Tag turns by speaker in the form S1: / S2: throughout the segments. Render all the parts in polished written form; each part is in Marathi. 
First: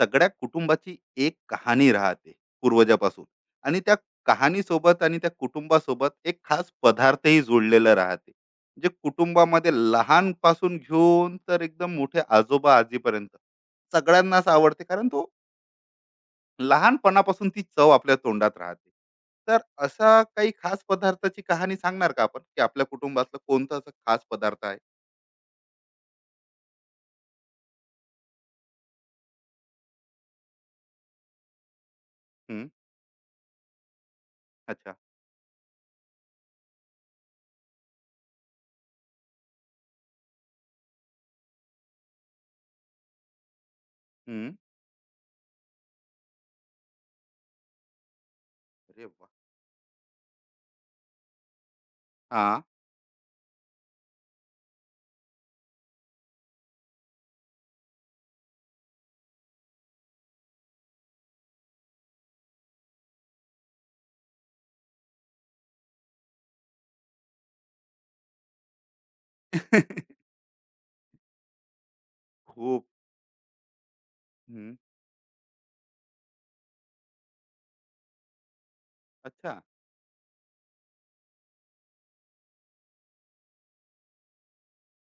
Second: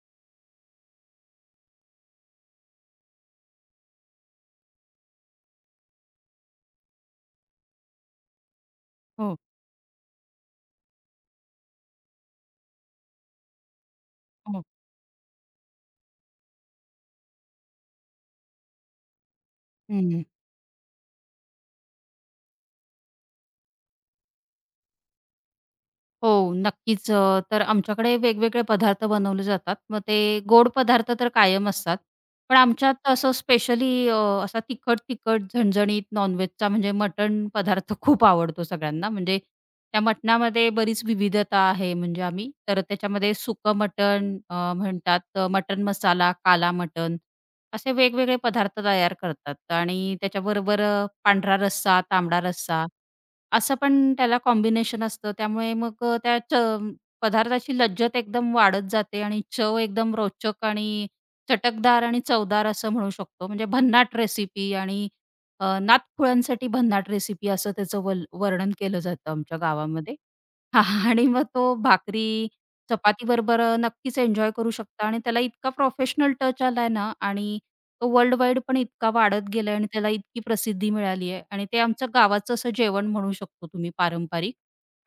S1: सगळ्या कुटुंबाची एक कहाणी राहते पूर्वजापासून. आणि त्या कहाणीसोबत आणि त्या कुटुंबासोबत एक खास पदार्थही जोडलेला राहते, जे
S2: हो,
S1: कुटुंबामध्ये लहानपासून घेऊन तर एकदम मोठे आजोबा आजीपर्यंत सगळ्यांनाच
S2: हो.
S1: आवडते, कारण तो लहानपणापासून ती चव आपल्या तोंडात राहते. तर असा
S2: हं.
S1: काही खास पदार्थाची कहाणी सांगणार का आपण, की आपल्या कुटुंबातलं कोणतं असं खास पदार्थ आहे?
S2: हो, नक्कीच. तर आमच्याकडे वेगवेगळे पदार्थ बनवले जातात. मग ते गोड पदार्थ तर कायम असतात. पण
S1: हम्म.
S2: आमच्यात असं स्पेशली असा
S1: अच्छा.
S2: तिखट-तिखट, झणझणीत नॉनव्हेजचा म्हणजे मटण पदार्थ खूप आवडतो सगळ्यांना. म्हणजे त्या मटणामध्ये बरीच विविधता आहे. म्हणजे आम्ही तर त्याच्यामध्ये सुकं मटण
S1: हम्म.
S2: म्हणतात, मटण मसाला, काला मटण असे वेगवेगळे पदार्थ
S1: अरे
S2: तयार
S1: वा.
S2: करतात आणि त्याच्याबरोबर पांढरा रस्सा, तांबडा
S1: हा.
S2: रस्सा असं पण त्याला कॉम्बिनेशन असतं. त्यामुळे मग त्या पदार्थाची लज्जत एकदम वाढत जाते आणि चव एकदम रोचक आणि चटकदार आणि चवदार असं म्हणू शकतो. म्हणजे भन्नाट रेसिपी आणि नातखुळ्यांसाठी भन्नाट रेसिपी असं त्याचं वर्णन केलं जातं आमच्या गावामध्ये. हां, आणि मग तो भाकरी,
S1: खूप.
S2: चपातीबरोबर नक्कीच एन्जॉय करू
S1: हम्म.
S2: शकता आणि त्याला इतका प्रोफेशनल टच आलाय ना आणि तो वर्ल्ड वाईड पण इतका वाढत
S1: अच्छा.
S2: गेलाय आणि त्याला इतकी प्रसिद्धी मिळाली आहे आणि ते आमचं गावाचं असं जेवण म्हणू शकतो तुम्ही पारंपरिक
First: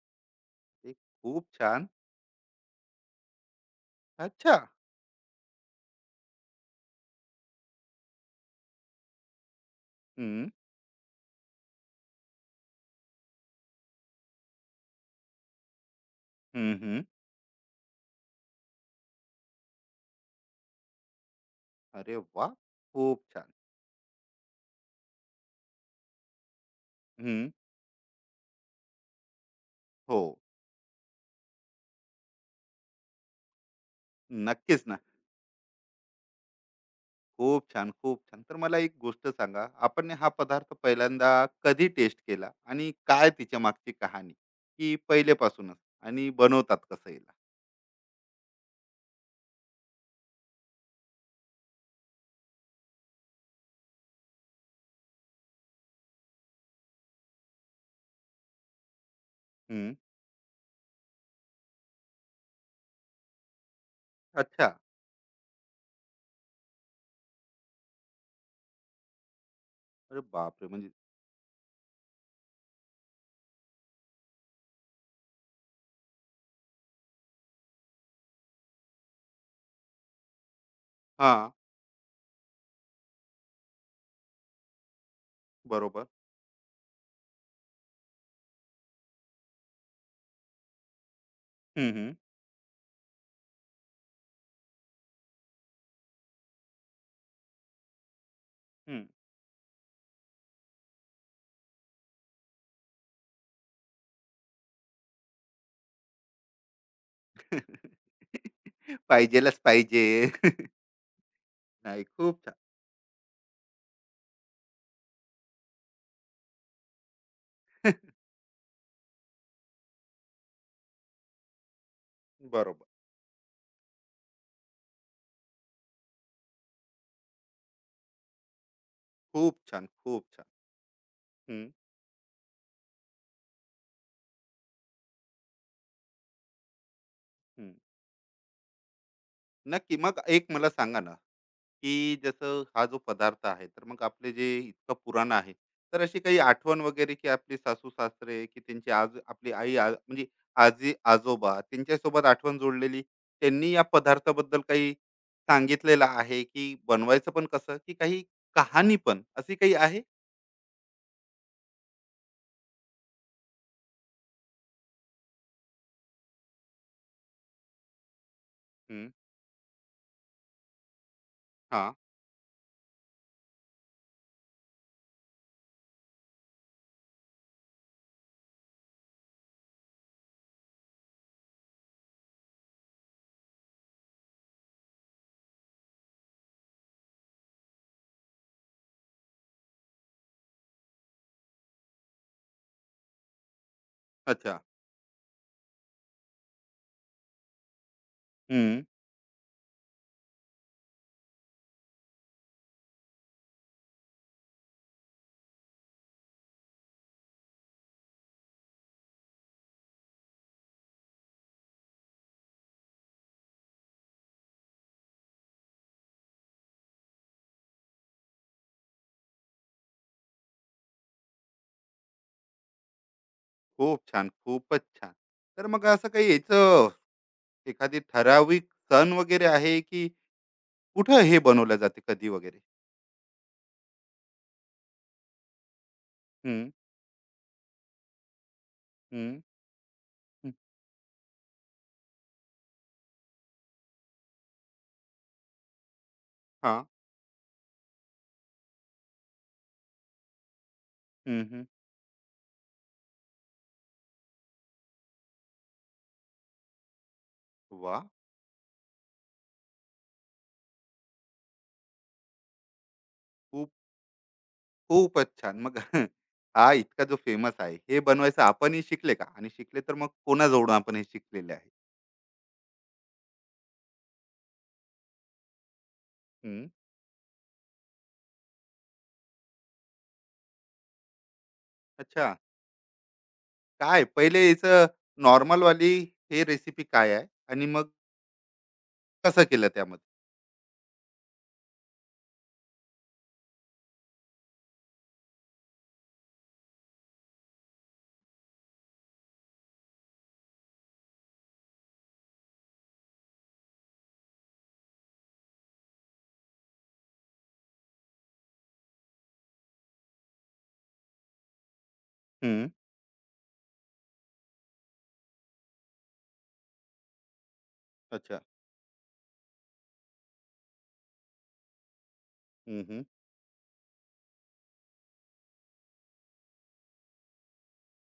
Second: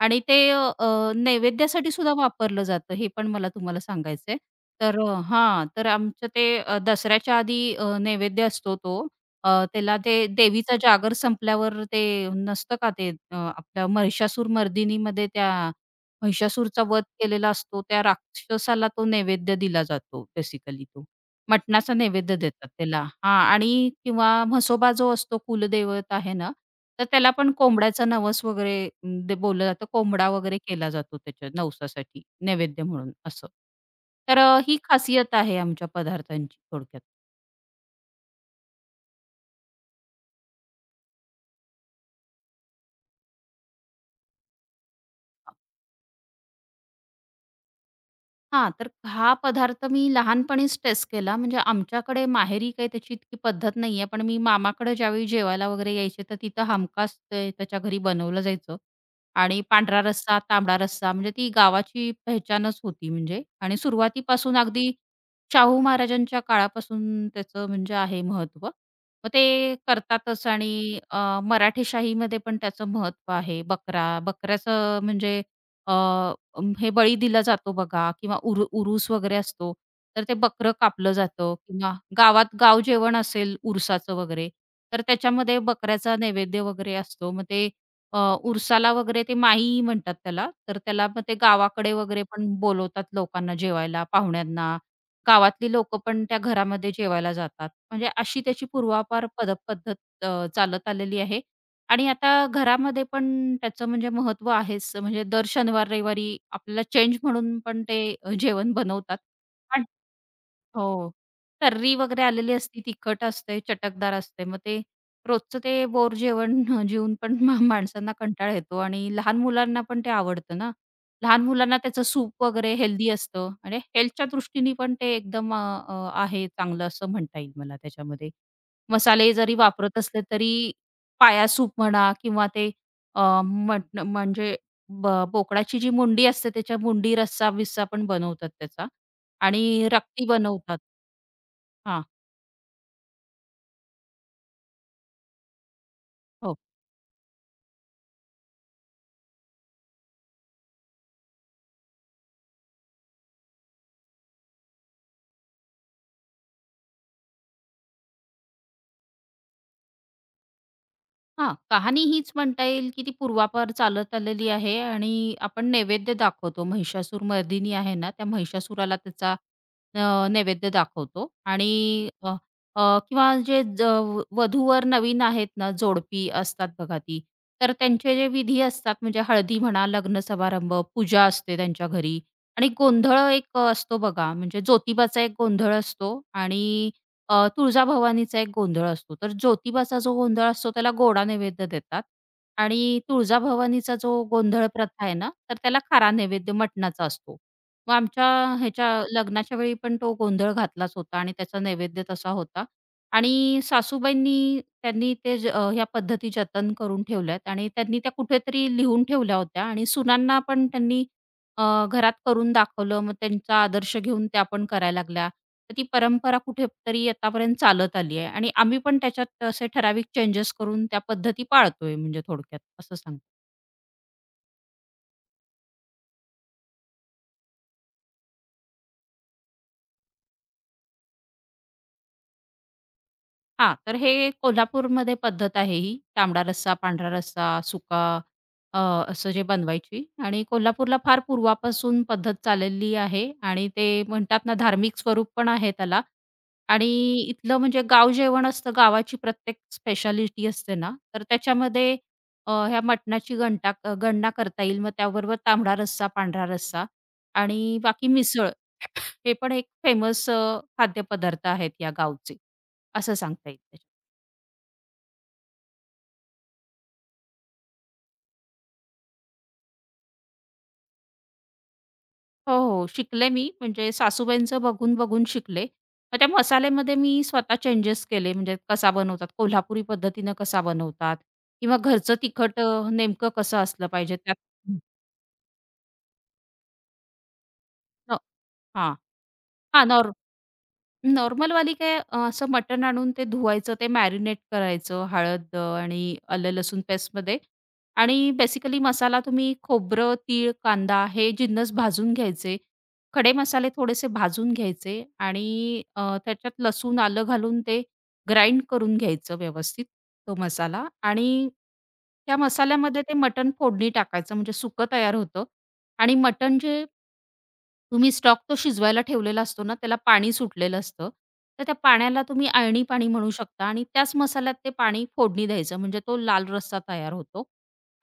S2: आणि ते
S1: ते खूप छान.
S2: नैवेद्यासाठी सुद्धा वापरलं जातं, हे पण मला तुम्हाला सांगायचंय.
S1: अच्छा.
S2: तर हां, तर आमचं ते दसऱ्याच्या आधी नैवेद्य असतो तो त्याला ते
S1: हं,
S2: देवीचा जागर संपल्यावर ते नसतं का ते आपल्या महिषासूर मर्दिनीमध्ये त्या
S1: हं,
S2: महिषासूरचा
S1: हं.
S2: वध केलेला असतो, त्या राक्षसाला तो नैवेद्य दिला जातो बेसिकली तो. मटणाचा
S1: अरे
S2: नैवेद्य
S1: वाह!
S2: देतात त्याला
S1: खूप
S2: हां
S1: छान.
S2: आणि किंवा म्हसोबा जो असतो कुलदैवत आहे ना, तर त्याला
S1: हं.
S2: पण कोंबड्याचा नवस वगैरे ते बोललं जातं.
S1: हो,
S2: कोंबडा वगैरे केला जातो त्याच्या नवसासाठी नैवेद्य म्हणून असं. तर ही
S1: नक्कीच ना.
S2: खासियत आहे आमच्या पदार्थांची थोडक्यात.
S1: खूप छान, खूप छान. तर मला एक गोष्ट सांगा, आपण हा पदार्थ पहिल्यांदा कधी टेस्ट केला, आणि काय तिच्या मागची कहाणी? की पहिलेपासूनच? आणि बनवतात कसं याला?
S2: हां, तर हा पदार्थ मी लहानपणीच टेस्ट केला. म्हणजे आमच्याकडे माहेरी काही त्याची इतकी पद्धत नाहीये. पण मी मामाकडे ज्यावेळी जेवायला वगैरे यायचे, तर तिथं हमखास ते त्याच्या घरी बनवलं जायचं. आणि
S1: हं.
S2: पांढरा रस्सा, तांबडा रस्सा म्हणजे ती गावाची पेहचानच होती म्हणजे आणि सुरुवातीपासून
S1: अच्छा.
S2: अगदी शाहू महाराजांच्या काळापासून त्याचं म्हणजे आहे महत्त्व. मग ते
S1: अरे
S2: करतातच
S1: बापरे! म्हणजे
S2: आणि मराठेशाहीमध्ये पण त्याचं महत्त्व आहे. बकरा, बकऱ्याचं म्हणजे हे बळी दिला जातो बघा किंवा उरूस वगैरे असतो, तर ते बकरं कापलं
S1: हां,
S2: जातं किंवा गावात गाव जेवण असेल उरसाचं वगैरे, तर त्याच्यामध्ये
S1: बरोबर.
S2: बकऱ्याचा नैवेद्य वगैरे असतो. मग ते उरसाला वगैरे ते माई म्हणतात त्याला, तर त्याला मग ते
S1: हं,
S2: गावाकडे
S1: हं,
S2: वगैरे पण बोलवतात लोकांना जेवायला, पाहुण्यांना. गावातली लोकं पण त्या घरामध्ये जेवायला जातात. म्हणजे अशी त्याची
S1: हं.
S2: पूर्वापार पद्धत चालत आलेली आहे. आणि आता घरामध्ये पण त्याचं म्हणजे महत्त्व आहेच. म्हणजे दर शनिवार-रविवारी आपल्याला चेंज म्हणून पण ते जेवण बनवतात.
S1: पाहिजेलाच पाहिजे.
S2: हो. तर्री
S1: नाही,
S2: वगैरे
S1: खूप छान.
S2: आलेली असती, तिखट असते, चटकदार असते. मग ते रोजचं ते बोर जेवण जेवून पण माणसांना कंटाळा येतो आणि लहान मुलांना पण ते आवडतं ना. लहान मुलांना त्याचं सूप वगैरे
S1: बरोबर.
S2: हेल्दी असतं आणि हेल्थच्या दृष्टीने पण ते एकदम अ, अ, आहे चांगलं असं म्हणता येईल मला त्याच्यामध्ये. मसाले जरी
S1: खूप छान,
S2: वापरत असले
S1: खूप छान.
S2: तरी पाया
S1: हं,
S2: सूप म्हणा किंवा ते अ, मट म्हणजे बोकडाची जी मुंडी असते त्याच्या मुंडी
S1: हं.
S2: रस्सा-बिस्सा पण बनवतात त्याचा. आणि
S1: नक्की. मग
S2: रक्ती
S1: एक मला
S2: बनवतात.
S1: सांगा ना,
S2: हां,
S1: की जसं हा जो पदार्थ आहे, तर मग आपले जे इतकं पुराण आहे, तर अशी काही
S2: हो.
S1: आठवण वगैरे, की आपले सासू-सासरे की त्यांची आज आपली आई आ म्हणजे आजी-आजोबा त्यांच्यासोबत आठवण जोडलेली, त्यांनी या पदार्थाबद्दल काही सांगितलेलं आहे, की बनवायचं पण कसं, की काही कहाणी पण अशी काही आहे?
S2: हां, कहाणी हीच म्हणता येईल, की ती पूर्वापार चालत आलेली आहे आणि आपण नैवेद्य दाखवतो. महिषासूर मर्दिनी आहे ना, त्या महिषासुराला
S1: हं,
S2: त्याचा नैवेद्य दाखवतो आणि
S1: हां.
S2: अ, अ, किंवा जे वधूवर नवीन आहेत ना, जोडपी असतात बघा ती, तर त्यांचे जे विधी असतात म्हणजे हळदी म्हणा, लग्न समारंभ, पूजा असते त्यांच्या घरी आणि गोंधळ एक असतो बघा, म्हणजे ज्योतिबाचा एक गोंधळ असतो आणि तुळजाभवानीचा एक गोंधळ असतो. तर ज्योतिबाचा जो गोंधळ असतो त्याला गोडा नैवेद्य देतात आणि तुळजाभवानीचा जो
S1: अच्छा.
S2: गोंधळ प्रथा आहे ना, तर त्याला खारा नैवेद्य मटणाचा असतो. मग आमच्या
S1: हं.
S2: ह्याच्या लग्नाच्या वेळी पण तो गोंधळ घातलाच होता आणि त्याचा नैवेद्य तसा होता आणि सासूबाईंनी त्यांनी ते ह्या पद्धती जतन करून ठेवल्यात आणि त्यांनी त्या कुठेतरी लिहून ठेवल्या होत्या आणि सुनांना पण त्यांनी घरात करून दाखवलं, मग त्यांचा आदर्श घेऊन त्या पण करायला लागल्या. तर ती परंपरा कुठेतरी आतापर्यंत चालत आली आहे आणि आम्ही पण त्याच्यात असे ठराविक चेंजेस करून त्या पद्धती पाळतोय म्हणजे थोडक्यात असं सांगतो.
S1: खूप छान, खूपच छान. तर मग असं काही याचं एखादी ठराविक सण वगैरे आहे, की कुठं हे बनवल्या जाते कधी वगैरे?
S2: हां, तर हे कोल्हापूरमध्ये पद्धत आहे ही तांबडा
S1: हं,
S2: रस्सा, पांढरा रस्सा, सुका अ,
S1: हं,
S2: असं जे बनवायची आणि
S1: हं.
S2: कोल्हापूरला फार पूर्वापासून पद्धत चाललेली आहे आणि ते म्हणतात ना धार्मिक स्वरूप पण आहे त्याला.
S1: हां.
S2: आणि इथलं म्हणजे गाव जेवण असतं, गावाची प्रत्येक स्पेशालिटी असते ना, तर
S1: हं, हं.
S2: त्याच्यामध्ये ह्या मटणाची घंटा गणना करता येईल. मग त्याबरोबर तांबडा रस्सा, पांढरा रस्सा आणि
S1: वाह!
S2: बाकी मिसळ हे पण एक फेमस खाद्यपदार्थ आहेत या गावचे, असं सांगता येईल
S1: खूप.
S2: त्याच्यात.
S1: खूपच छान. मग हा इतका जो फेमस आहे, हे बनवायचं आपणही शिकले का? आणि शिकले तर मग कोणाजवळून आपण हे शिकलेले आहे?
S2: हो, हो. शिकले मी म्हणजे सासूबाईंचं बघून-बघून शिकले. मग त्या
S1: हं.
S2: मसाल्यामध्ये मी स्वतः चेंजेस केले म्हणजे कसा बनवतात, कोल्हापुरी पद्धतीनं कसा बनवतात किंवा घरचं
S1: अच्छा.
S2: तिखट नेमकं कसं असलं
S1: काय
S2: पाहिजे त्यात
S1: पहिले याचं नॉर्मल वाली हे रेसिपी काय आहे? आणि मग
S2: न हां.
S1: कसं केलं
S2: हां,
S1: त्यामध्ये?
S2: नॉर्मलवाली काय असं मटण आणून ते धुवायचं, ते मॅरिनेट करायचं हळद आणि आलं लसूण पेस्टमध्ये आणि बेसिकली मसाला तुम्ही खोबरं, तीळ, कांदा हे जिन्नस भाजून घ्यायचे. खडे मसाले थोडेसे भाजून घ्यायचे आणि त्याच्यात लसूण, आलं घालून ते ग्राइंड करून घ्यायचं व्यवस्थित तो मसाला आणि त्या
S1: हं.
S2: मसाल्यामध्ये ते मटण फोडणी टाकायचं म्हणजे सुकं तयार होतं आणि मटण जे तुम्ही स्टॉक
S1: अच्छा.
S2: तो शिजवायला ठेवलेला असतो ना, त्याला पाणी सुटलेलं असतं. तर त्या पाण्याला तुम्ही अळणी
S1: हं, हं.
S2: पाणी म्हणू शकता आणि त्याच मसाल्यात ते पाणी फोडणी द्यायचं म्हणजे तो लाल रस्सा तयार होतो.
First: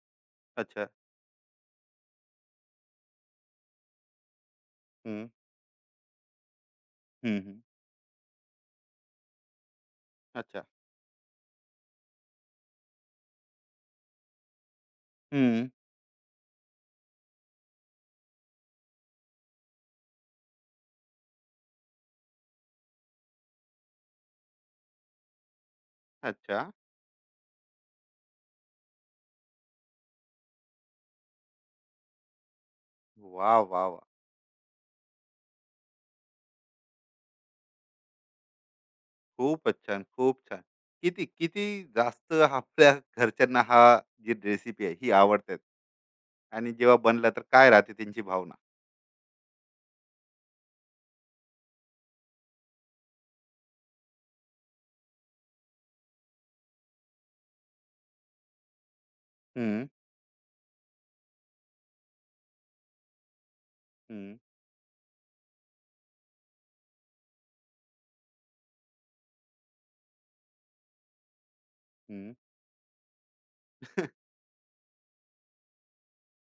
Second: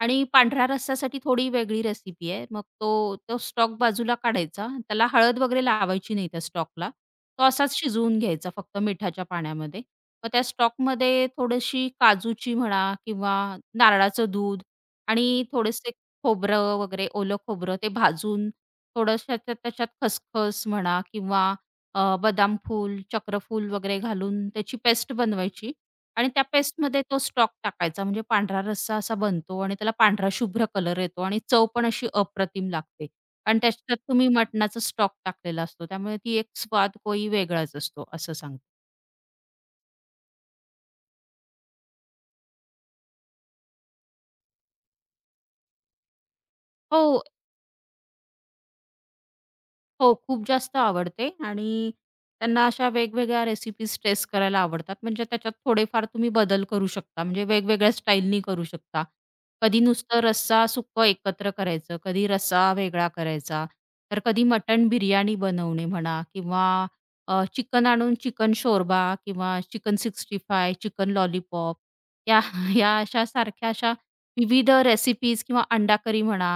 S2: आणि पांढऱ्या
S1: अच्छा.
S2: रस्स्यासाठी थोडी वेगळी रेसिपी आहे. मग तो तो स्टॉक बाजूला काढायचा. त्याला
S1: हं.
S2: हळद वगैरे लावायची नाही त्या स्टॉकला.
S1: हं,
S2: तो
S1: हं.
S2: असाच शिजवून घ्यायचा फक्त मिठाच्या पाण्यामध्ये. मग त्या
S1: अच्छा.
S2: स्टॉकमध्ये थोडीशी काजूची म्हणा किंवा नारळाचं दूध आणि
S1: हं.
S2: थोडेसे खोबरं वगैरे, ओलं खोबरं ते भाजून थोडंसं त्याच्यात खसखस म्हणा किंवा बदाम फूल, चक्रफूल वगैरे घालून त्याची पेस्ट बनवायची आणि त्या
S1: अच्छा.
S2: पेस्टमध्ये तो स्टॉक टाकायचा. म्हणजे पांढरा रस्सा असा बनतो आणि त्याला पांढरा शुभ्र कलर येतो आणि चव पण अशी अप्रतिम लागते.
S1: वाह,
S2: आणि
S1: वाह,
S2: त्याच्यात
S1: वाह!
S2: तुम्ही मटणाचा स्टॉक टाकलेला असतो. त्यामुळे ती एक स्वाद कोई वेगळाच असतो, असं सांगते.
S1: खूपच छान, खूप छान. किती, किती जास्त आपल्या घरच्यांना हा जी रेसिपी आहे, ही आवडते? आणि जेव्हा
S2: हो.
S1: बनला तर काय राहते त्यांची भावना?
S2: हो, खूप जास्त आवडते आणि त्यांना अशा वेगवेगळ्या रेसिपीज टेस्ट करायला आवडतात. म्हणजे त्याच्यात थोडेफार तुम्ही बदल करू शकता. म्हणजे वेगवेगळ्या स्टाईलनी करू शकता. कधी
S1: हं,
S2: नुसतं रस्सा, सुक्कं एकत्र करायचं, कधी रस्सा वेगळा करायचा, तर
S1: हं,
S2: कधी मटण बिर्याणी बनवणे म्हणा किंवा चिकन आणून चिकन शोरबा किंवा चिकन 65, चिकन लॉलीपॉप
S1: हं,
S2: या या अशा सारख्या अशा विविध रेसिपीज किंवा अंडा करी म्हणा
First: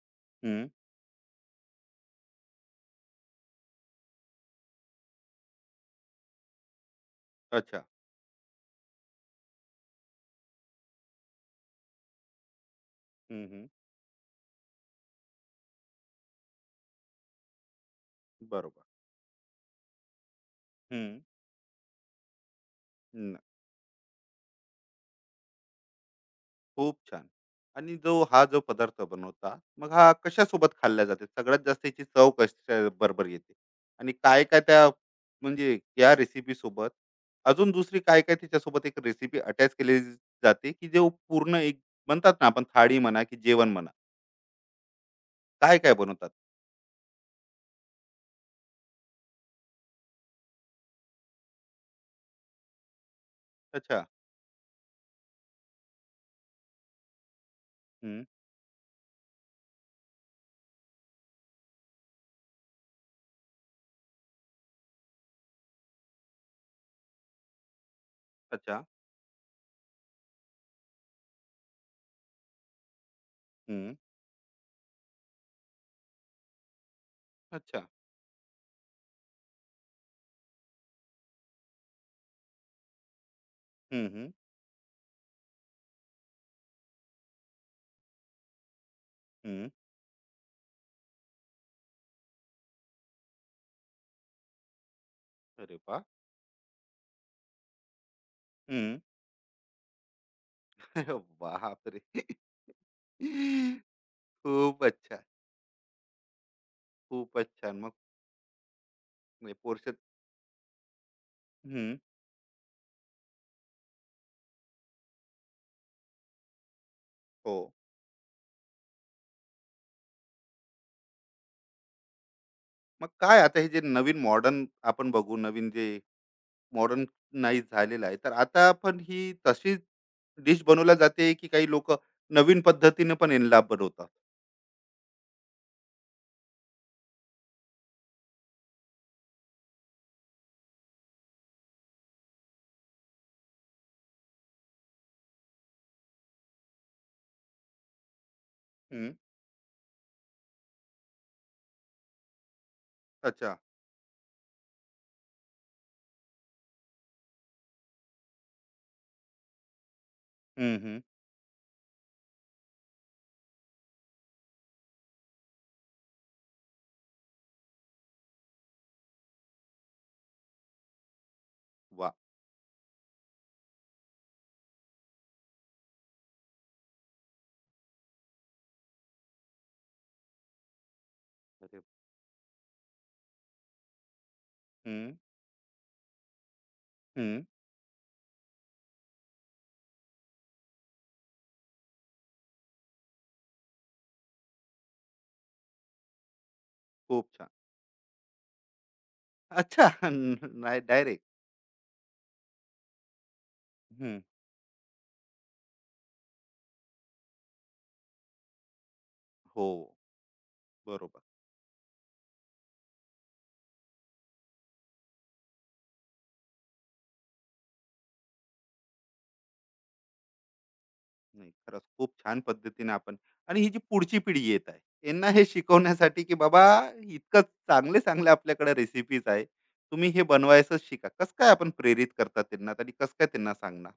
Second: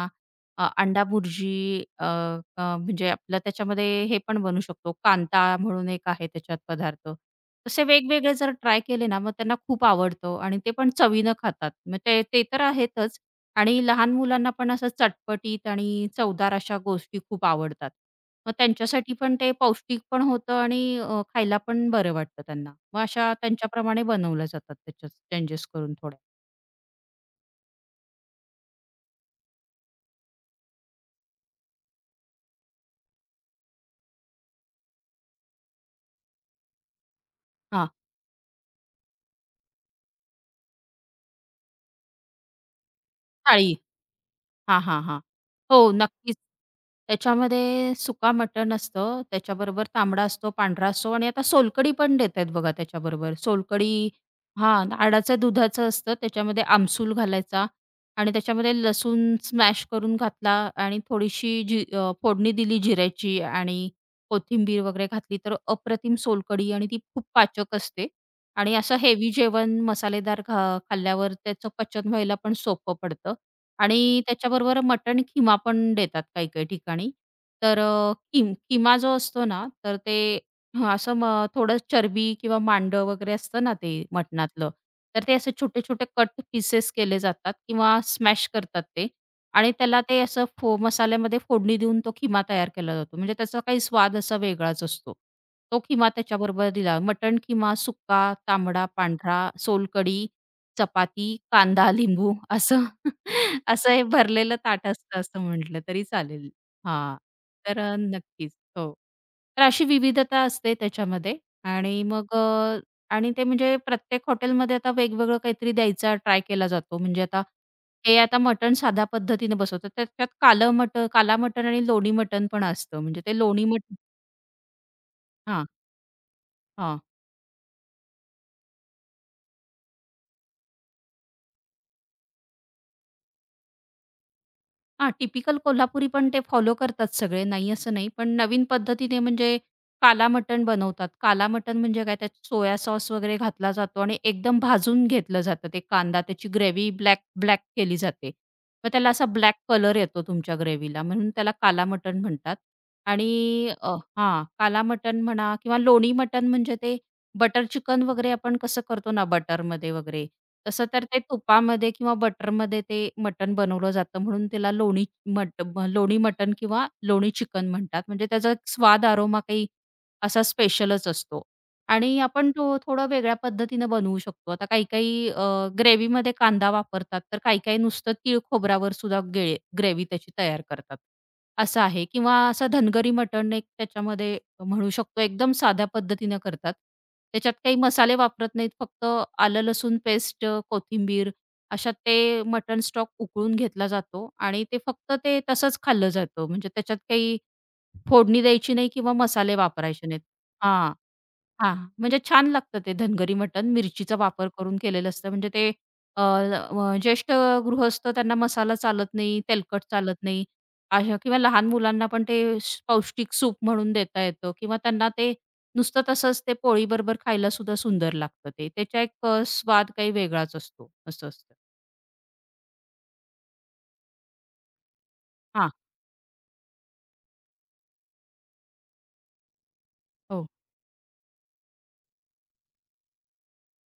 S1: हं.
S2: अंडा भुर्जी अ, अ, म्हणजे आपलं त्याच्यामध्ये हे पण बनू शकतो, कांता म्हणून एक आहे त्याच्यात पदार्थ. तसे
S1: अच्छा.
S2: वेगवेगळे जर ट्राय केले ना, मग त्यांना खूप आवडतं आणि ते पण चवीनं खातात. मग ते ते तर आहेतच
S1: हं, हं.
S2: आणि लहान मुलांना पण असं चटपटीत आणि चवदार अशा गोष्टी खूप आवडतात. मग
S1: बरोबर.
S2: त्यांच्यासाठी पण ते पौष्टिक पण होतं आणि
S1: हं.
S2: खायला पण बरं वाटतं त्यांना. मग अशा त्यांच्याप्रमाणे बनवल्या जातात त्याच्या चेंजेस करून थोड्या.
S1: खूप छान. आणि जो हा जो पदार्थ बनवता, मग हा कशासोबत खाल्ला जाते? सगळ्यात जास्त याची चव कशा बरोबर येते? आणि काय-काय त्या म्हणजे या रेसिपी सोबत अजून
S2: हां,
S1: दुसरी काय-काय त्याच्यासोबत एक रेसिपी अटॅच केली जाते, की जो पूर्ण एक म्हणतात ना आपण थाळी म्हणा, की जेवण
S2: थाळी
S1: म्हणा,
S2: हां, हां, हां. हो,
S1: काय-काय बनवतात?
S2: नक्कीच. त्याच्यामध्ये सुका मटण असतं, त्याच्याबरोबर तांबडा असतो, पांढरा असतो आणि आता सोलकढी पण देतायत बघा त्याच्याबरोबर. सोलकढी
S1: अच्छा.
S2: हां, आडाचं दुधाचं असतं, त्याच्यामध्ये आमसूल घालायचा
S1: हं.
S2: आणि त्याच्यामध्ये लसूण स्मॅश करून घातला आणि थोडीशी जी फोडणी दिली जिऱ्याची आणि कोथिंबीर वगैरे घातली, तर अप्रतिम सोलकढी आणि ती खूप पाचक असते आणि
S1: अच्छा.
S2: असं हेवी जेवण मसालेदार खाल्ल्यावर त्याचं पचन व्हायला पण सोपं पडतं.
S1: हं.
S2: आणि त्याच्याबरोबर मटण किमा पण देतात काही काही ठिकाणी. तर
S1: अच्छा.
S2: अ, किम किमा जो असतो ना, तर ते हं, असं म थोडं चरबी किंवा मांडं वगैरे असतं ना ते
S1: हं, हं.
S2: मटणातलं, तर ते असे छोटे-छोटे कट पीसेस केले जातात किंवा स्मॅश करतात ते
S1: हं.
S2: आणि त्याला ते असं मसाल्यामध्ये फोडणी देऊन तो किमा तयार केला जातो. म्हणजे त्याचा काही स्वाद असा वेगळाच असतो.
S1: अरे
S2: तो
S1: वाह!
S2: किमा त्याच्याबरोबर दिला. मटण किमा सुक्का, तांबडा,
S1: हं.
S2: पांढरा, सोलकढी,
S1: अरे
S2: चपाती, कांदा,
S1: बापरे!
S2: लिंबू असं असं हे भरलेलं ताट
S1: खूपच
S2: असतं
S1: छान,
S2: असं म्हटलं तरी चालेल. हां.
S1: खूपच छान.
S2: तर
S1: मग
S2: नक्कीच. हो. तर अशी
S1: पोर्शन.
S2: विविधता असते त्याच्यामध्ये आणि मग आणि ते म्हणजे प्रत्येक हॉटेलमध्ये आता वेगवेगळं काहीतरी द्यायचा ट्राय केला जातो. म्हणजे आता
S1: हो.
S2: हे आता मटण साध्या पद्धतीने बसवतात. त्याच्यात कालं मटण काला मटण आणि लोणी मटण पण असतं.
S1: मग
S2: म्हणजे ते
S1: काय आता
S2: लोणी
S1: हे जे
S2: मटण
S1: नवीन मॉडर्न आपण बघू,
S2: हां.
S1: नवीन जे मॉडर्न नाही झालेलं आहे, तर आता पण ही तशीच डिश बनवल्या जाते, की काही लोक नवीन पद्धतीने पण यांना बनवतात?
S2: हां, टिपिकल कोल्हापुरी पण ते फॉलो करतात सगळे, नाही असं नाही. पण नवीन पद्धतीने म्हणजे काला मटण बनवतात. काला मटण म्हणजे काय त्यात सोया सॉस वगैरे घातला जातो आणि एकदम भाजून घेतलं जातं ते कांदा. त्याची ग्रेव्ही ब्लॅक ब्लॅक केली जाते. मग त्याला
S1: हम्म.
S2: असा ब्लॅक कलर येतो तुमच्या ग्रेव्हीला म्हणून त्याला काला मटण म्हणतात. आणि
S1: अच्छा.
S2: हां, काला मटण म्हणा किंवा लोणी मटण म्हणजे ते बटर चिकन वगैरे आपण कसं करतो ना बटरमध्ये वगैरे,
S1: हम्म,
S2: तसं
S1: हम्म.
S2: तर ते तुपामध्ये किंवा बटरमध्ये ते मटण बनवलं जातं म्हणून त्याला लोणी मट म लोणी मटण किंवा लोणी चिकन म्हणतात. म्हणजे त्याचा एक स्वाद, अरोमा काही असा स्पेशलच असतो
S1: वा.
S2: आणि आपण तो थोडं वेगळ्या पद्धतीनं बनवू शकतो. आता काही-काही ग्रेव्हीमध्ये कांदा वापरतात, तर काही-काही नुसतं तीळ खोबऱ्यावर सुद्धा ग्रेव्ही त्याची तयार करतात.
S1: अरे.
S2: असं आहे किंवा असा धनगरी मटण एक त्याच्यामध्ये म्हणू
S1: हम्म,
S2: शकतो एकदम साध्या पद्धतीनं करतात.
S1: हम्म.
S2: त्याच्यात काही मसाले वापरत नाहीत. फक्त आलं, लसूण पेस्ट, कोथिंबीर अशा ते मटण स्टॉक उकळून घेतला जातो आणि ते फक्त ते तसंच खाल्लं जातं. म्हणजे त्याच्यात
S1: खूप
S2: काही
S1: छान.
S2: फोडणी द्यायची नाही किंवा मसाले
S1: अच्छा.
S2: वापरायचे नाहीत.
S1: नाही,
S2: हां.
S1: डायरेक्ट.
S2: हां, म्हणजे छान लागतं ते धनगरी मटण मिरचीचा
S1: हम्म.
S2: वापर करून केलेलं असतं. म्हणजे ते अ, अ, ज्येष्ठ गृहस्थ त्यांना मसाला चालत नाही,
S1: हो.
S2: तेलकट चालत नाही. अशा
S1: बरोबर.
S2: किंवा लहान मुलांना पण ते पौष्टिक सूप म्हणून देता येतं किंवा त्यांना ते नुसतं तसंच ते पोळीबरोबर खायला सुद्धा सुंदर लागतं ते. त्याचा एक स्वाद काही वेगळाच असतो, असं
S1: नाही,
S2: असतं.
S1: खरंच खूप छान पद्धतीने आपण. आणि ही जी पुढची पिढी येत आहे, यांना हे
S2: हां,
S1: शिकवण्यासाठी की बाबा इतकं चांगले चांगले आपल्याकडे रेसिपीज आहे, तुम्ही हे
S2: हो.
S1: बनवायचं शिका, कसं काय आपण प्रेरित करता त्यांना आणि कसं काय त्यांना सांगणार?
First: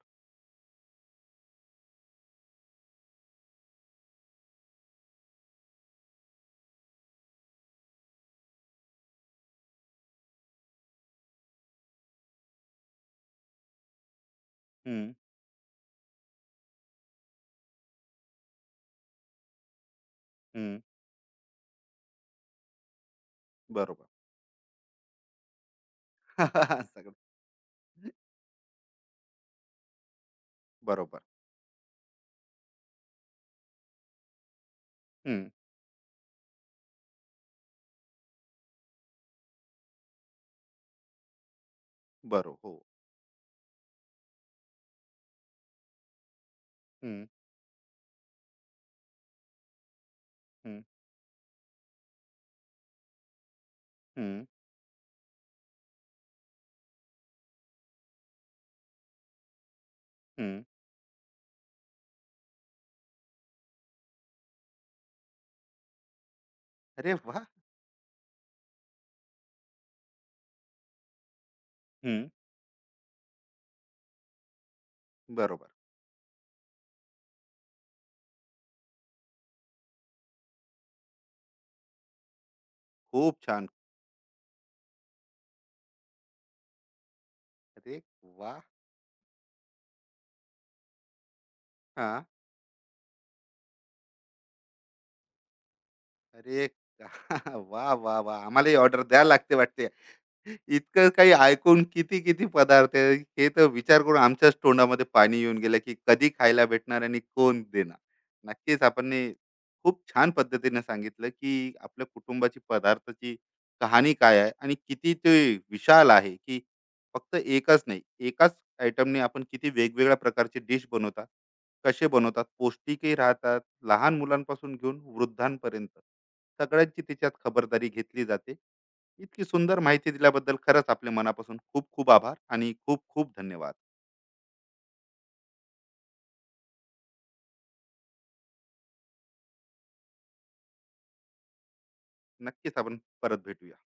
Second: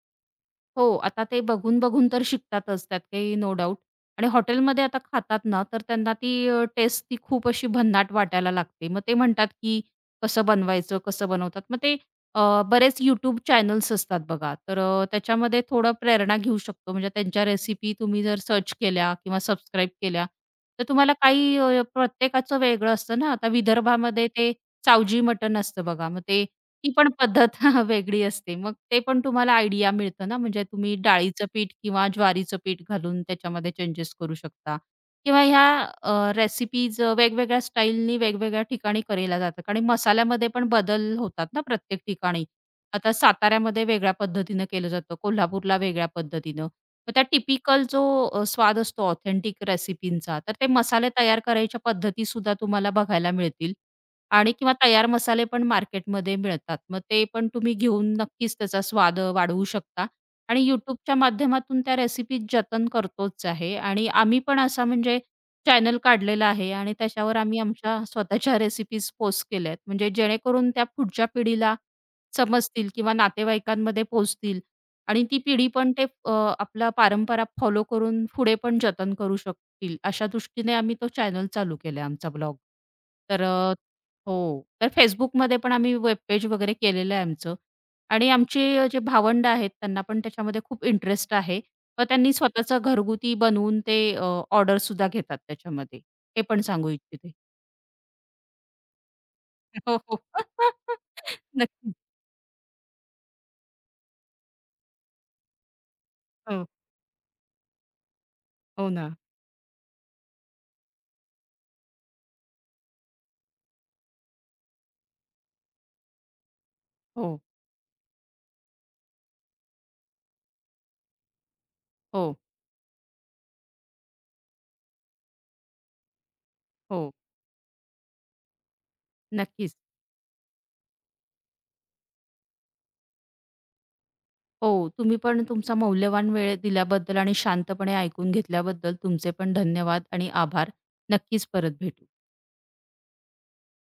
S2: हो, आता ते बघून-बघून तर शिकतातच, त्यात काही नो डाऊट आणि हॉटेलमध्ये आता खातात ना, तर त्यांना ती टेस्ट ती खूप अशी भन्नाट वाटायला लागते. मग ते म्हणतात, की कसं बनवायचं, कसं बनवतात. मग ते बरेच YouTube चॅनल्स असतात बघा, तर
S1: हम्म.
S2: त्याच्यामध्ये थोडं प्रेरणा घेऊ शकतो. म्हणजे त्यांच्या रेसिपी तुम्ही जर सर्च केल्या किंवा सबस्क्राईब केल्या,
S1: हम्म.
S2: तर तुम्हाला काही प्रत्येकाचं वेगळं असतं ना. आता
S1: बरोबर.
S2: विदर्भामध्ये ते सावजी मटण असतं बघा, मग ते ती पण
S1: सगळं.
S2: पद्धत वेगळी असते. मग ते पण तुम्हाला आयडिया मिळतं ना, म्हणजे तुम्ही
S1: बरोबर.
S2: डाळीचं पीठ किंवा ज्वारीचं पीठ घालून त्याच्यामध्ये चेंजेस करू शकता किंवा
S1: हम्म.
S2: ह्या रेसिपीज वेगवेगळ्या स्टाईलनी वेगवेगळ्या ठिकाणी केल्या जातात आणि मसाल्यामध्ये पण बदल होतात ना प्रत्येक ठिकाणी.
S1: बरोबर. हो.
S2: आता साताऱ्यामध्ये वेगळ्या पद्धतीनं केलं जातं, कोल्हापूरला वेगळ्या पद्धतीनं. मग त्या
S1: हम्म.
S2: टिपिकल जो स्वाद असतो ऑथेंटिक रेसिपींचा, तर ते
S1: हम्म.
S2: मसाले तयार करायच्या पद्धतीसुद्धा तुम्हाला बघायला मिळतील.
S1: हम्म.
S2: आणि किंवा तयार मसाले पण मार्केटमध्ये मिळतात. मग ते पण तुम्ही घेऊन नक्कीच त्याचा स्वाद वाढवू शकता आणि
S1: हम्म.
S2: YouTubeच्या माध्यमातून त्या रेसिपी जतन करतोच आहे आणि आम्ही पण असा म्हणजे चॅनल काढलेला आहे आणि
S1: अरे
S2: त्याच्यावर
S1: वा.
S2: आम्ही आमच्या स्वतःच्या रेसिपीज पोस्ट केल्या आहेत. म्हणजे जेणेकरून त्या पुढच्या पिढीला
S1: हम्म.
S2: समजतील किंवा नातेवाईकांमध्ये पोहोचतील आणि ती पिढी
S1: बरोबर.
S2: पण ते आपला परंपरा फॉलो करून पुढे पण जतन करू शकतील. अशा दृष्टीने आम्ही तो चॅनल चालू केला आमचा ब्लॉग.
S1: खूप
S2: तर
S1: छान.
S2: हो. तर Facebookमध्ये पण आम्ही वेब पेज वगैरे केलेलं आहे आमचं
S1: अरे
S2: आणि
S1: वा.
S2: आमची जे भावंड आहेत त्यांना पण त्याच्यामध्ये खूप इंटरेस्ट आहे. मग
S1: हा.
S2: त्यांनी स्वतःचं घरगुती बनवून ते ऑर्डरसुद्धा घेतात त्याच्यामध्ये. हे पण
S1: अरे.
S2: सांगू इच्छिते.
S1: वा, वा, वा. आम्हाला ऑर्डर द्यायला लागते वाटते.
S2: हो, हो.
S1: इतकं काही ऐकून
S2: नक्कीच.
S1: किती किती पदार्थ आहे, हे तर विचार करून आमच्याच तोंडामध्ये पाणी येऊन गेलं, की कधी खायला
S2: हो,
S1: भेटणार आणि कोण देणार. नक्कीच
S2: हो
S1: आपण
S2: ना.
S1: हे खूप छान पद्धतीने सांगितलं, की आपल्या कुटुंबाची पदार्थाची कहाणी काय आहे आणि किती ते विशाल आहे, की फक्त
S2: हो,
S1: एकच नाही, एकाच आयटमने आपण किती वेगवेगळ्या प्रकारचे डिश बनवतात, कसे
S2: हो,
S1: बनवतात, पौष्टिकही राहतात, लहान मुलांपासून घेऊन वृद्धांपर्यंत सगळ्यांची
S2: हो.
S1: त्याच्यात खबरदारी घेतली जाते. इतकी
S2: नक्कीच.
S1: सुंदर माहिती दिल्याबद्दल खरंच आपले मनापासून खूप खूप आभार आणि खूप खूप धन्यवाद.
S2: हो, तुम्ही पण तुमचा मौल्यवान वेळ दिल्याबद्दल आणि शांतपणे ऐकून घेतल्याबद्दल तुमचे पण धन्यवाद आणि आभार. नक्कीच परत भेटू.
S1: नक्कीच आपण परत भेटूया.